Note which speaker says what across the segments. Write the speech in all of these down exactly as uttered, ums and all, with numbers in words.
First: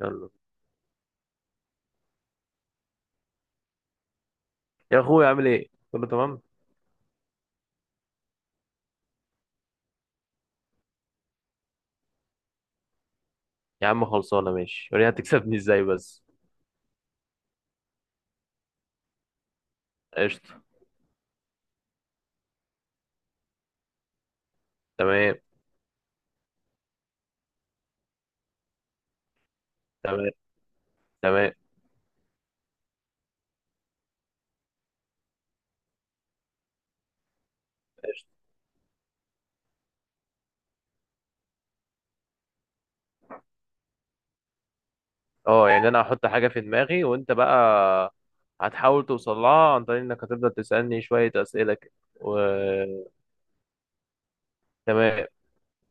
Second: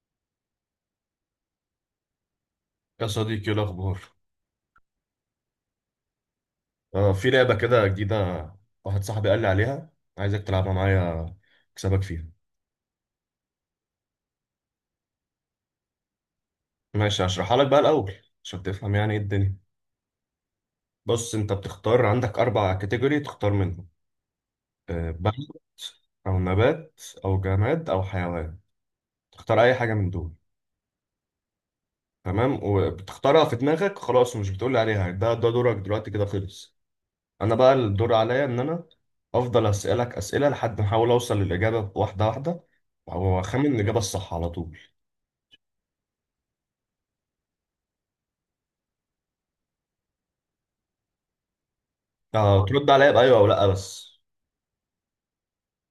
Speaker 1: يلا.
Speaker 2: يا صديقي، ايه الاخبار؟
Speaker 1: يا اخويا عامل ايه؟ كله تمام.
Speaker 2: آه، في لعبه كده جديده. واحد صاحبي قال لي عليها، عايزك تلعبها معايا، اكسبك فيها.
Speaker 1: يا عم خلصانه، ماشي، وريني هتكسبني ازاي بس.
Speaker 2: ماشي، هشرحها لك بقى الاول عشان تفهم يعني ايه الدنيا.
Speaker 1: قشطه.
Speaker 2: بص، انت بتختار عندك اربع كاتيجوري تختار منهم. آه،
Speaker 1: تمام.
Speaker 2: بلد او نبات او جماد او حيوان، تختار اي حاجه من
Speaker 1: تمام.
Speaker 2: دول.
Speaker 1: تمام.
Speaker 2: تمام. وبتختارها في دماغك خلاص، ومش بتقول لي عليها. ده ده دورك دلوقتي كده، خلص. انا بقى الدور
Speaker 1: قشطه.
Speaker 2: عليا ان انا افضل اسالك اسئله لحد ما احاول اوصل للاجابه، واحده واحده، واخمن الاجابه الصح على طول.
Speaker 1: اه يعني انا هحط حاجه في دماغي وانت بقى هتحاول توصل لها عن طريق انك هتفضل تسالني شويه اسئله كده و...
Speaker 2: آه، ترد عليا بايوه او لا بس.
Speaker 1: تمام،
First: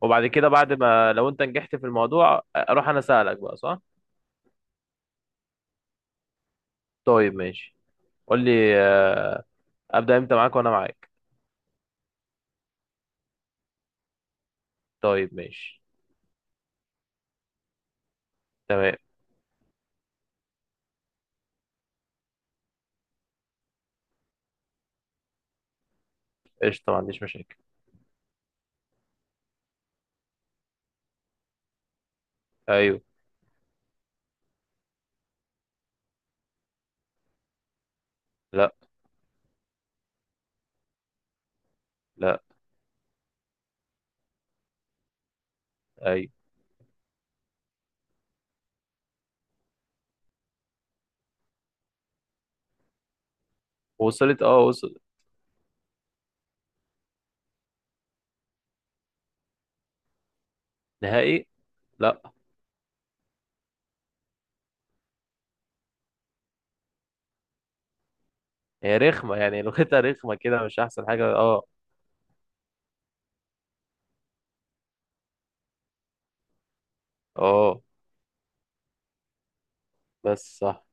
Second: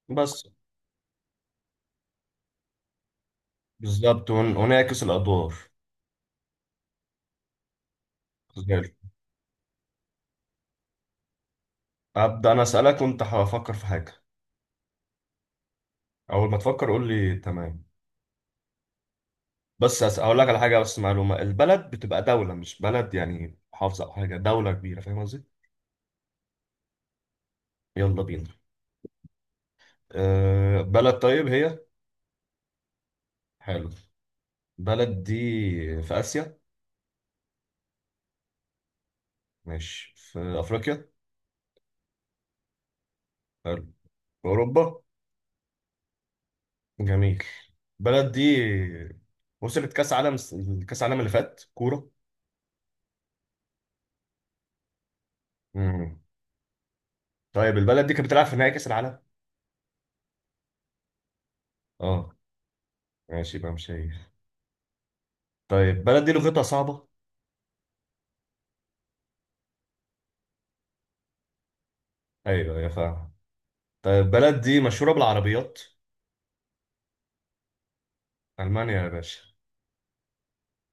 Speaker 1: وبعد
Speaker 2: بس
Speaker 1: كده بعد ما لو انت نجحت في الموضوع اروح انا اسالك بقى، صح؟
Speaker 2: بالظبط، ون- ونعكس الادوار.
Speaker 1: طيب ماشي. قول
Speaker 2: زي
Speaker 1: لي
Speaker 2: الفل.
Speaker 1: آه. ابدا امتى، معاك وانا معاك.
Speaker 2: ابدا، انا اسالك وانت هفكر في حاجه.
Speaker 1: طيب ماشي.
Speaker 2: اول ما تفكر قول لي تمام.
Speaker 1: تمام.
Speaker 2: بس أس- اقول لك على حاجه، بس معلومه، البلد بتبقى دوله مش بلد يعني محافظه او حاجه، دوله كبيره، فاهم قصدي؟
Speaker 1: قشطه، ما عنديش مشاكل.
Speaker 2: يلا بينا. أه، بلد طيب هي.
Speaker 1: ايوه.
Speaker 2: حلو. بلد دي في اسيا؟
Speaker 1: لا.
Speaker 2: ماشي، في افريقيا؟
Speaker 1: لا.
Speaker 2: حلو. أوروبا؟
Speaker 1: ايوه.
Speaker 2: جميل. البلد دي وصلت كأس عالم، كأس عالم اللي فات، كورة.
Speaker 1: وصلت، اه وصلت.
Speaker 2: امم طيب البلد دي كانت بتلعب في نهائي كأس العالم؟
Speaker 1: نهائي؟ لا.
Speaker 2: اه، ماشي بقى مش هي. طيب البلد دي لغتها صعبة؟
Speaker 1: هي رخمة يعني، لغتها رخمة كده، مش أحسن حاجة اه.
Speaker 2: ايوه، يا فاهم. طيب البلد دي مشهورة بالعربيات؟
Speaker 1: اه
Speaker 2: ألمانيا يا باشا.
Speaker 1: بس صح.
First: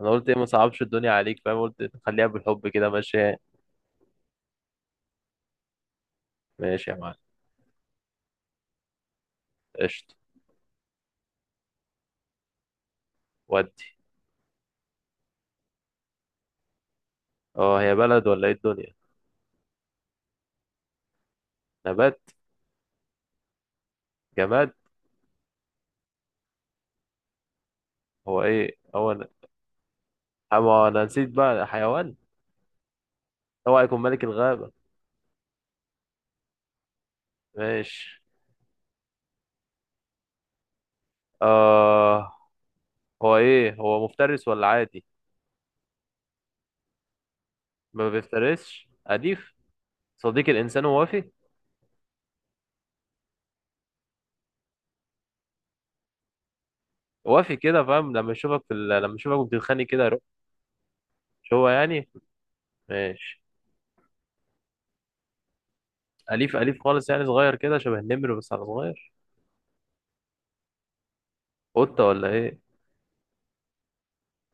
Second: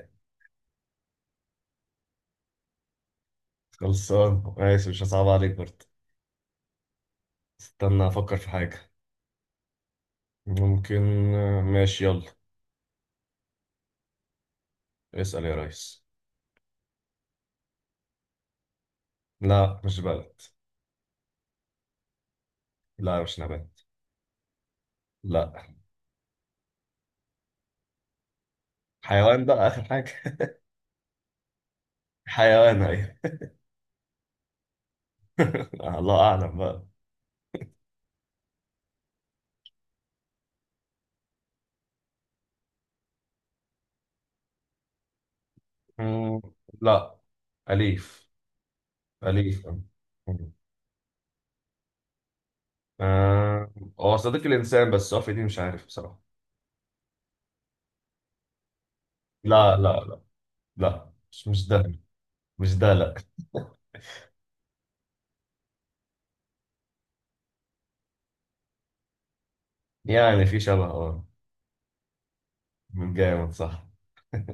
Speaker 1: أنا قلت إيه؟ ما صعبش الدنيا عليك، فاهم؟ قلت خليها بالحب كده ماشي.
Speaker 2: خلصان ماشي، مش هصعب عليك برضه.
Speaker 1: ماشي يا معلم.
Speaker 2: استنى أفكر في حاجة.
Speaker 1: قشطة.
Speaker 2: ممكن. ماشي، يلا
Speaker 1: ودي
Speaker 2: اسأل يا ريس.
Speaker 1: اه. هي بلد ولا إيه الدنيا؟
Speaker 2: لا، مش بلد.
Speaker 1: نبات؟
Speaker 2: لا، مش نبات.
Speaker 1: جماد؟
Speaker 2: لا،
Speaker 1: هو إيه هو؟ أنا
Speaker 2: حيوان بقى آخر حاجة.
Speaker 1: أما أنا نسيت بقى، حيوان.
Speaker 2: حيوان، أيوه.
Speaker 1: هو هيكون ملك الغابة.
Speaker 2: آه، الله اعلم بقى.
Speaker 1: ماشي. آه. هو إيه هو، مفترس ولا عادي؟
Speaker 2: مم، لا،
Speaker 1: ما
Speaker 2: أليف
Speaker 1: بيفترسش، أليف.
Speaker 2: أليف.
Speaker 1: صديق
Speaker 2: مم.
Speaker 1: الإنسان ووفي.
Speaker 2: آه، هو صديق الإنسان، بس هو في دي مش عارف بصراحة.
Speaker 1: وافي كده، فاهم؟ لما يشوفك في ال... لما يشوفك
Speaker 2: لا
Speaker 1: بتتخانق
Speaker 2: لا
Speaker 1: كده.
Speaker 2: لا، لا مش
Speaker 1: مش
Speaker 2: مش
Speaker 1: هو
Speaker 2: ده.
Speaker 1: يعني.
Speaker 2: مش ده، لا.
Speaker 1: ماشي. أليف أليف خالص يعني، صغير كده شبه النمر بس على صغير.
Speaker 2: يعني في شبه، اه.
Speaker 1: قطة ولا إيه؟
Speaker 2: من جامد، صح.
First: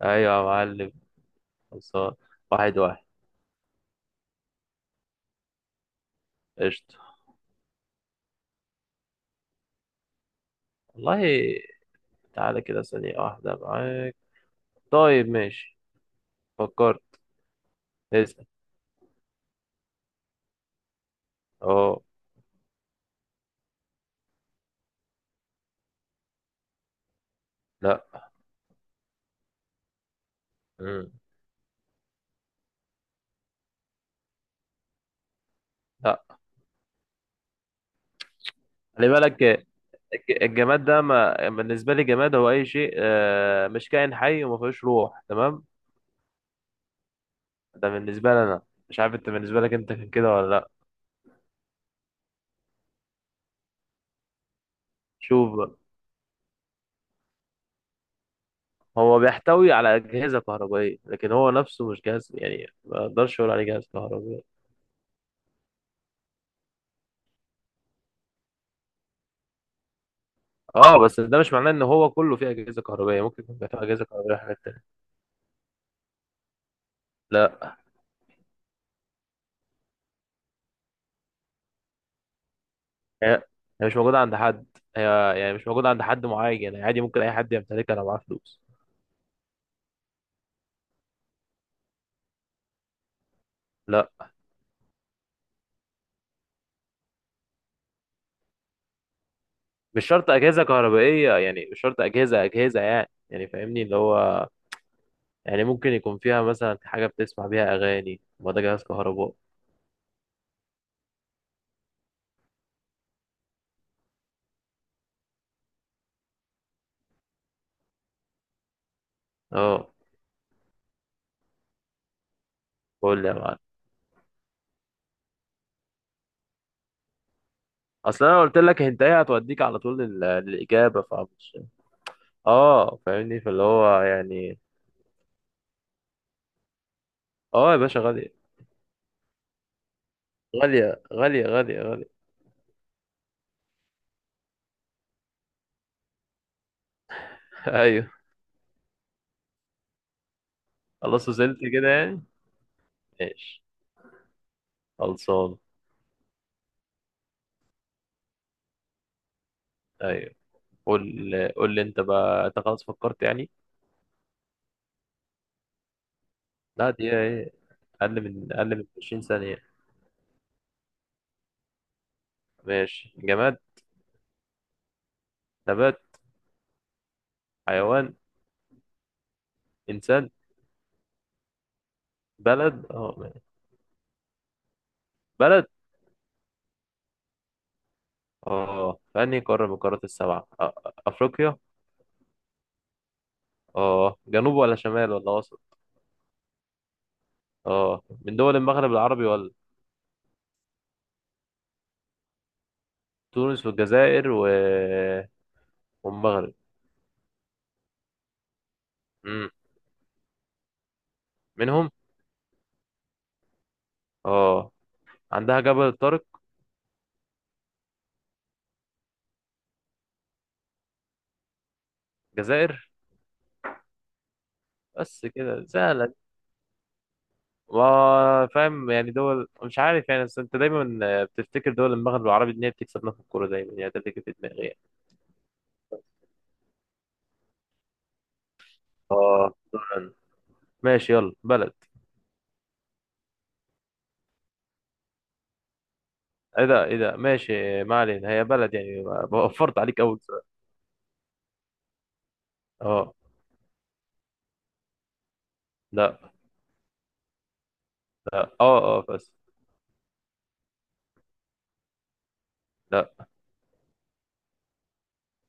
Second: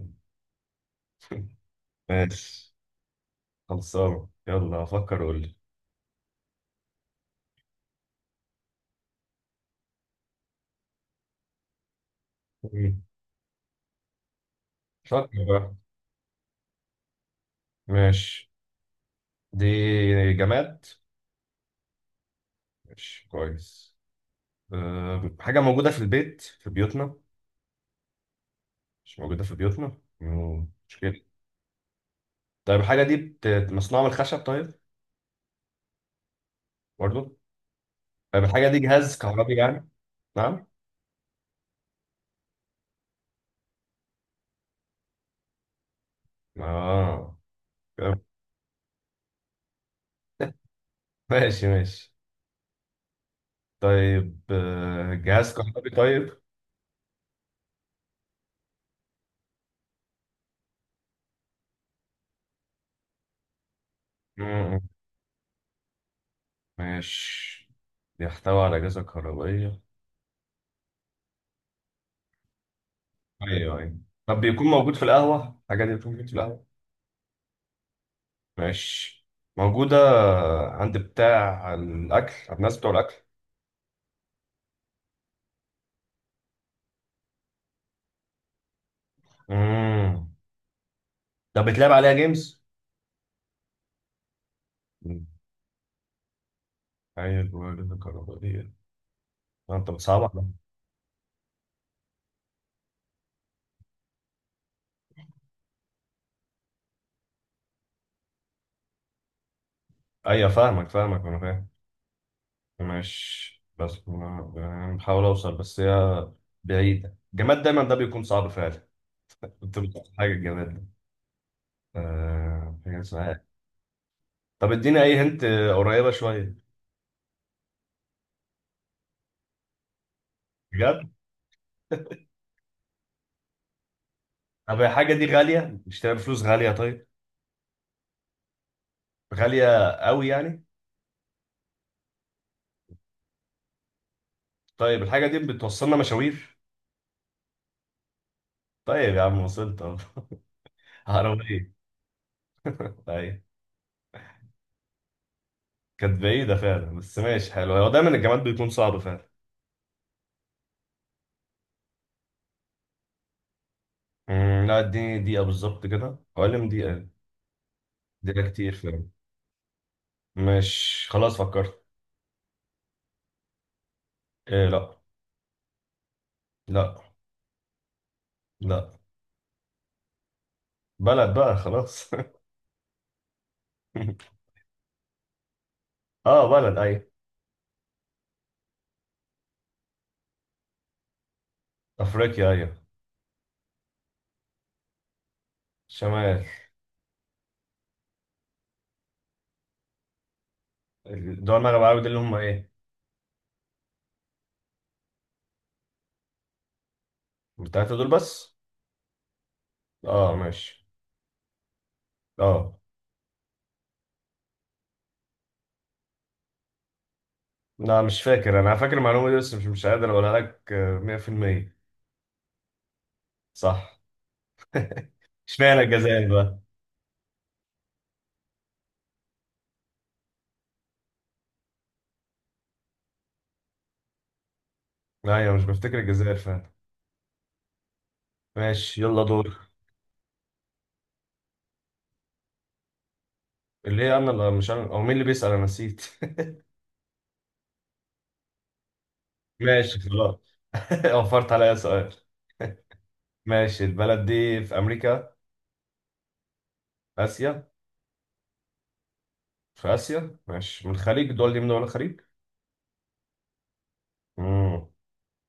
Speaker 1: أيوة يا معلم. خلصان.
Speaker 2: ماشي،
Speaker 1: واحد واحد.
Speaker 2: خلصانة، يلا فكر قول لي.
Speaker 1: قشطة. والله. تعالى كده،
Speaker 2: مم.
Speaker 1: ثانية واحدة معاك. طيب
Speaker 2: فكر بقى.
Speaker 1: ماشي. فكرت. اسأل.
Speaker 2: ماشي. دي جماد.
Speaker 1: أه.
Speaker 2: ماشي كويس. أه، حاجة موجودة في البيت في بيوتنا؟
Speaker 1: لأ.
Speaker 2: مش موجودة في بيوتنا. مم.
Speaker 1: مم.
Speaker 2: مشكلة. طيب الحاجة دي بت- مصنوعة من الخشب طيب؟
Speaker 1: لأ.
Speaker 2: برضو؟ طيب الحاجة دي
Speaker 1: خلي
Speaker 2: جهاز
Speaker 1: بالك،
Speaker 2: كهربي يعني؟
Speaker 1: الج-
Speaker 2: نعم.
Speaker 1: الجماد ده ما بالنسبة لي، جماد هو أي شيء آه، مش كائن حي وما فيهوش روح، تمام؟
Speaker 2: اه.
Speaker 1: ده
Speaker 2: طيب
Speaker 1: بالنسبة لي أنا. مش عارف أنت بالنسبة لك أنت كان كده ولا لأ.
Speaker 2: ماشي ماشي. طيب آه، جهاز
Speaker 1: شوف بقى.
Speaker 2: كهربي طيب.
Speaker 1: هو بيحتوي على أجهزة كهربائية، لكن هو نفسه مش جهاز، يعني ما أقدرش أقول عليه جهاز كهربائي.
Speaker 2: مم، ماشي. بيحتوي على أجهزة كهربائية.
Speaker 1: أه، بس ده مش معناه إن هو كله فيه أجهزة كهربائية، ممكن يكون فيه
Speaker 2: أيوه أيوه.
Speaker 1: أجهزة كهربائية،
Speaker 2: طب
Speaker 1: حاجات
Speaker 2: بيكون
Speaker 1: تانية.
Speaker 2: موجود في القهوة؟ الحاجة دي بتكون موجودة في القهوة؟
Speaker 1: لا.
Speaker 2: ماشي. موجودة عند بتاع الأكل، عند الناس بتوع الأكل.
Speaker 1: هي، هي مش موجودة عند حد. هي، يعني مش موجودة عند حد معين يعني، عادي ممكن أي حد يمتلكها لو معاه فلوس.
Speaker 2: مم. طب بتلعب عليها جيمز؟
Speaker 1: لا،
Speaker 2: مم. أيوه. جهاز كهربائية. أنت
Speaker 1: مش شرط
Speaker 2: بتصعبها.
Speaker 1: أجهزة كهربائية، يعني مش شرط أجهزة أجهزة يعني، يعني فاهمني اللي هو. يعني ممكن يكون فيها مثلا حاجة بتسمع بيها أغاني، ما ده جهاز كهربائي.
Speaker 2: ايوه، فاهمك فاهمك، انا فاهم. ماشي، بس ما- يعني بحاول اوصل، بس هي بعيدة. الجماد دايما ده بيكون صعب فعلا. كنت
Speaker 1: أه.
Speaker 2: بتقول حاجة، الجماد ده آه، حاجة
Speaker 1: قول لي
Speaker 2: اسمها
Speaker 1: يا
Speaker 2: إيه؟
Speaker 1: معلم.
Speaker 2: طب اديني اي هنت. قريبة شوية؟
Speaker 1: اصل انا قلت لك انت ايه، هتوديك على طول لل- للاجابه،
Speaker 2: بجد؟
Speaker 1: فمش. اه فاهمني، فاللي هو يعني.
Speaker 2: طب الحاجة دي غالية، نشتريها بفلوس غالية طيب؟
Speaker 1: اه يا باشا، غاليه.
Speaker 2: غالية قوي يعني؟
Speaker 1: غاليه غاليه غاليه غاليه
Speaker 2: طيب الحاجة دي بتوصلنا مشاوير؟
Speaker 1: ايوه.
Speaker 2: طيب يا عم، وصلت اهو.
Speaker 1: خلاص وصلت
Speaker 2: عربية.
Speaker 1: كده يعني.
Speaker 2: طيب،
Speaker 1: ماشي خلصان.
Speaker 2: كانت بعيدة فعلا بس ماشي حلو. هو دايما الجماد بيكون صعب فعلا.
Speaker 1: ايوه. قول. قول لي انت بقى، انت خلاص فكرت يعني؟
Speaker 2: أمم، لا، اديني دقيقة بالظبط كده، حوالي
Speaker 1: لا،
Speaker 2: دقيقة.
Speaker 1: دي ايه، اقل
Speaker 2: ده
Speaker 1: من
Speaker 2: كتير
Speaker 1: اقل من
Speaker 2: فعلا؟
Speaker 1: عشرين ثانيه.
Speaker 2: مش خلاص فكرت.
Speaker 1: ماشي. جماد؟
Speaker 2: إيه لا.
Speaker 1: نبات؟
Speaker 2: لا
Speaker 1: حيوان؟
Speaker 2: لا.
Speaker 1: انسان؟
Speaker 2: بلد بقى خلاص.
Speaker 1: بلد، اه ماشي. بلد
Speaker 2: اه بلد، ايوه.
Speaker 1: اه. في انهي قاره من القارات السبعه؟ آه، افريقيا.
Speaker 2: افريقيا، ايوه.
Speaker 1: اه جنوب ولا شمال ولا وسط؟
Speaker 2: شمال.
Speaker 1: اه من دول المغرب العربي ولا؟
Speaker 2: دول المغرب العربي دول اللي هم ايه؟
Speaker 1: تونس والجزائر و... والمغرب.
Speaker 2: التلاتة دول بس؟
Speaker 1: امم.
Speaker 2: اه ماشي.
Speaker 1: منهم.
Speaker 2: اه.
Speaker 1: اه عندها جبل الطارق.
Speaker 2: لا، مش فاكر. انا فاكر المعلومة دي، بس مش مش قادر اقولها لك آه، مية في المية.
Speaker 1: جزائر.
Speaker 2: صح.
Speaker 1: بس كده
Speaker 2: اشمعنى
Speaker 1: سهلة.
Speaker 2: الجزائر بقى؟
Speaker 1: ما فاهم يعني، دول مش عارف يعني، بس انت دايما بتفتكر دول المغرب العربي ان هي بتكسبنا في الكورة دايما يعني، ده اللي جه في دماغي يعني.
Speaker 2: ايوه، مش بفتكر الجزائر فعلا. ماشي، يلا
Speaker 1: اه
Speaker 2: دور.
Speaker 1: دول. ماشي يلا. بلد.
Speaker 2: اللي هي انا اللي، مش انا او مين اللي بيسأل؟ انا نسيت.
Speaker 1: ايه ده، ايه ده ماشي، ما علينا، هي بلد يعني وفرت
Speaker 2: ماشي
Speaker 1: عليك اول سؤال.
Speaker 2: خلاص. وفرت عليا سؤال.
Speaker 1: اه.
Speaker 2: ماشي، البلد دي في أمريكا؟
Speaker 1: لا.
Speaker 2: آسيا؟
Speaker 1: لا. اه اه بس.
Speaker 2: في آسيا. ماشي، من الخليج؟ الدول دي من دول الخليج؟
Speaker 1: لا.
Speaker 2: مم.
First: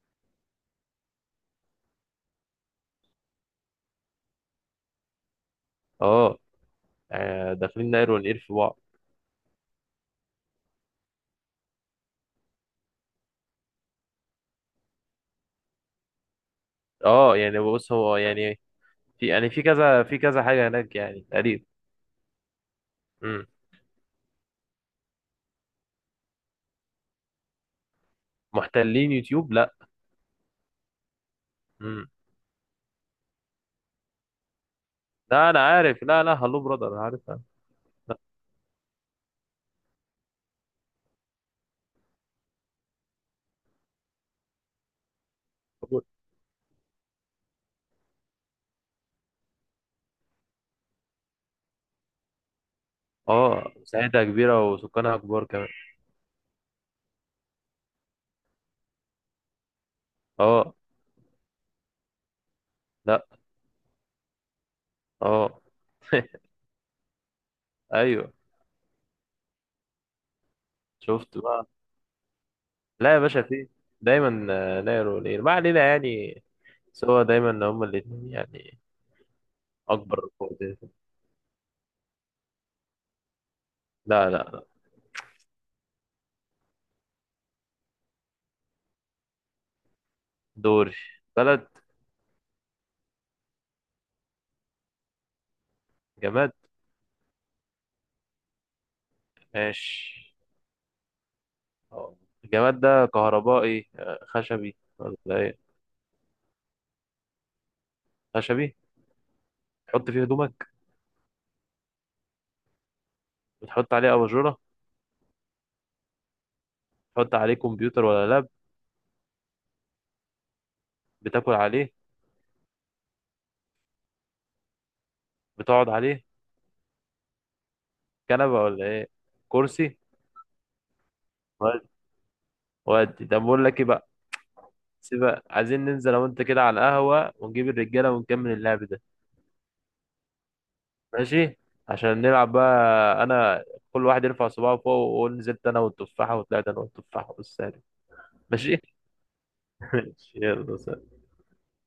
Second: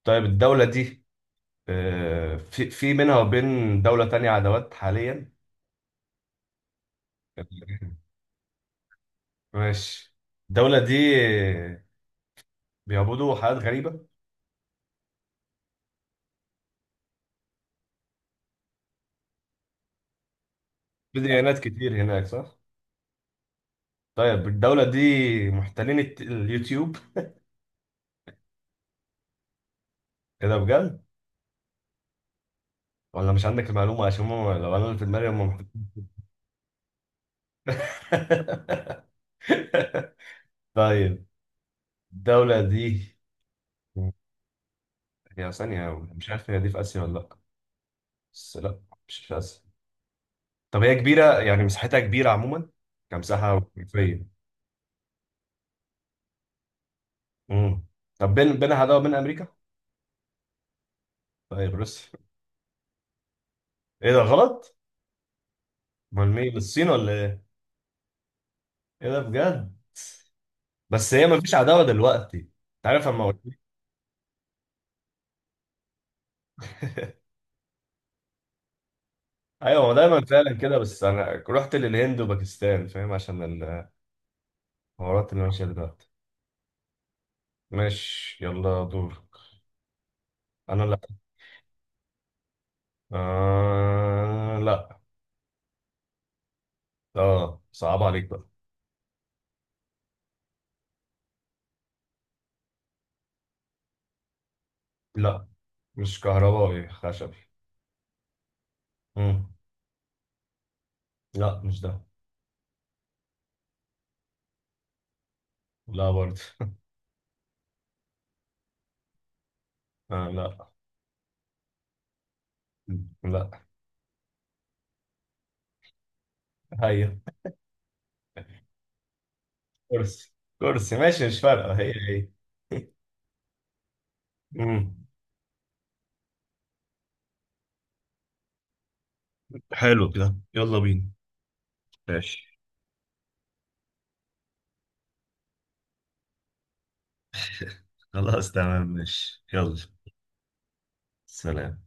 Speaker 2: طيب الدولة دي آه، في في بينها وبين دولة تانية عداوات حاليا؟
Speaker 1: اه. آه، داخلين نقر ونقير في بعض.
Speaker 2: ماشي. الدولة دي بيعبدوا حاجات غريبة؟
Speaker 1: اه يعني بص، هو يعني في يعني، في كذا في كذا حاجة هناك
Speaker 2: في
Speaker 1: يعني
Speaker 2: ديانات
Speaker 1: تقريبا.
Speaker 2: كتير هناك صح؟
Speaker 1: امم.
Speaker 2: طيب الدولة دي محتلين الت- اليوتيوب؟
Speaker 1: محتلين يوتيوب؟ لا.
Speaker 2: ايه ده بجد؟
Speaker 1: امم.
Speaker 2: ولا مش عندك المعلومة؟ عشان هم، لو انا اللي في دماغي، هم
Speaker 1: لا انا عارف،
Speaker 2: محتلين.
Speaker 1: لا لا، هلو برادر انا عارفها. لا.
Speaker 2: طيب الدولة دي هي ثانية.
Speaker 1: موجود.
Speaker 2: مش عارف هي دي في آسيا ولا لأ. بس لأ، مش في آسيا. طب هي كبيرة، يعني مساحتها كبيرة عموما، كمساحة
Speaker 1: اه مساحتها
Speaker 2: وكيفية.
Speaker 1: كبيرة وسكانها كبار كمان.
Speaker 2: امم. طب بين بينها عداوة بين أمريكا؟
Speaker 1: اه.
Speaker 2: طيب روسيا؟
Speaker 1: لا.
Speaker 2: إيه ده غلط؟
Speaker 1: اه.
Speaker 2: أمال مين، الصين ولا إيه؟
Speaker 1: ايوه.
Speaker 2: إيه ده بجد؟ بس هي
Speaker 1: شفت
Speaker 2: مفيش
Speaker 1: بقى.
Speaker 2: عداوة دلوقتي، أنت عارف
Speaker 1: لا يا
Speaker 2: أما
Speaker 1: باشا،
Speaker 2: قلت.
Speaker 1: في. دايما آه، نايرو وليل، ما علينا يعني. سوا دايما هما الاتنين يعني.
Speaker 2: أيوة، ما دايما
Speaker 1: اكبر
Speaker 2: فعلا
Speaker 1: قوتين.
Speaker 2: كده، بس أنا رحت للهند وباكستان، فاهم؟ عشان
Speaker 1: لا لا لا.
Speaker 2: الحوارات اللي ماشية دلوقتي. ماشي، يلا دورك. أنا
Speaker 1: دوري.
Speaker 2: لأ.
Speaker 1: بلد.
Speaker 2: آه لأ.
Speaker 1: جماد.
Speaker 2: آه، صعب عليك بقى.
Speaker 1: ماشي. اه الجماد ده كهربائي، آه، خشبي ولا
Speaker 2: لا،
Speaker 1: ايه؟
Speaker 2: مش كهربائي خشبي.
Speaker 1: خشبي.
Speaker 2: مم.
Speaker 1: تحط فيه هدومك؟
Speaker 2: لا، مش ده.
Speaker 1: بتحط عليه اباجوره؟
Speaker 2: لا برضه.
Speaker 1: تحط عليه كمبيوتر ولا لاب؟
Speaker 2: آه لا.
Speaker 1: بتاكل عليه؟
Speaker 2: لا
Speaker 1: بتقعد عليه؟
Speaker 2: هي.
Speaker 1: كنبه ولا ايه؟ كرسي.
Speaker 2: كرسي. كرسي، ماشي، مش فارقة،
Speaker 1: ودي.
Speaker 2: هي هي.
Speaker 1: ودي، طب بقول لك ايه بقى.
Speaker 2: مم.
Speaker 1: سيبك، عايزين ننزل انا وانت كده على القهوه ونجيب الرجاله ونكمل اللعب ده.
Speaker 2: حلو كده، يلا بينا.
Speaker 1: ماشي. عشان
Speaker 2: ماشي.
Speaker 1: نلعب بقى. انا، كل واحد يرفع صباعه فوق ويقول، نزلت انا والتفاحه وطلعت انا والتفاحه والسالب.
Speaker 2: خلاص
Speaker 1: ماشي.
Speaker 2: تمام، ماشي يلا.
Speaker 1: ماشي يلا.
Speaker 2: سلام.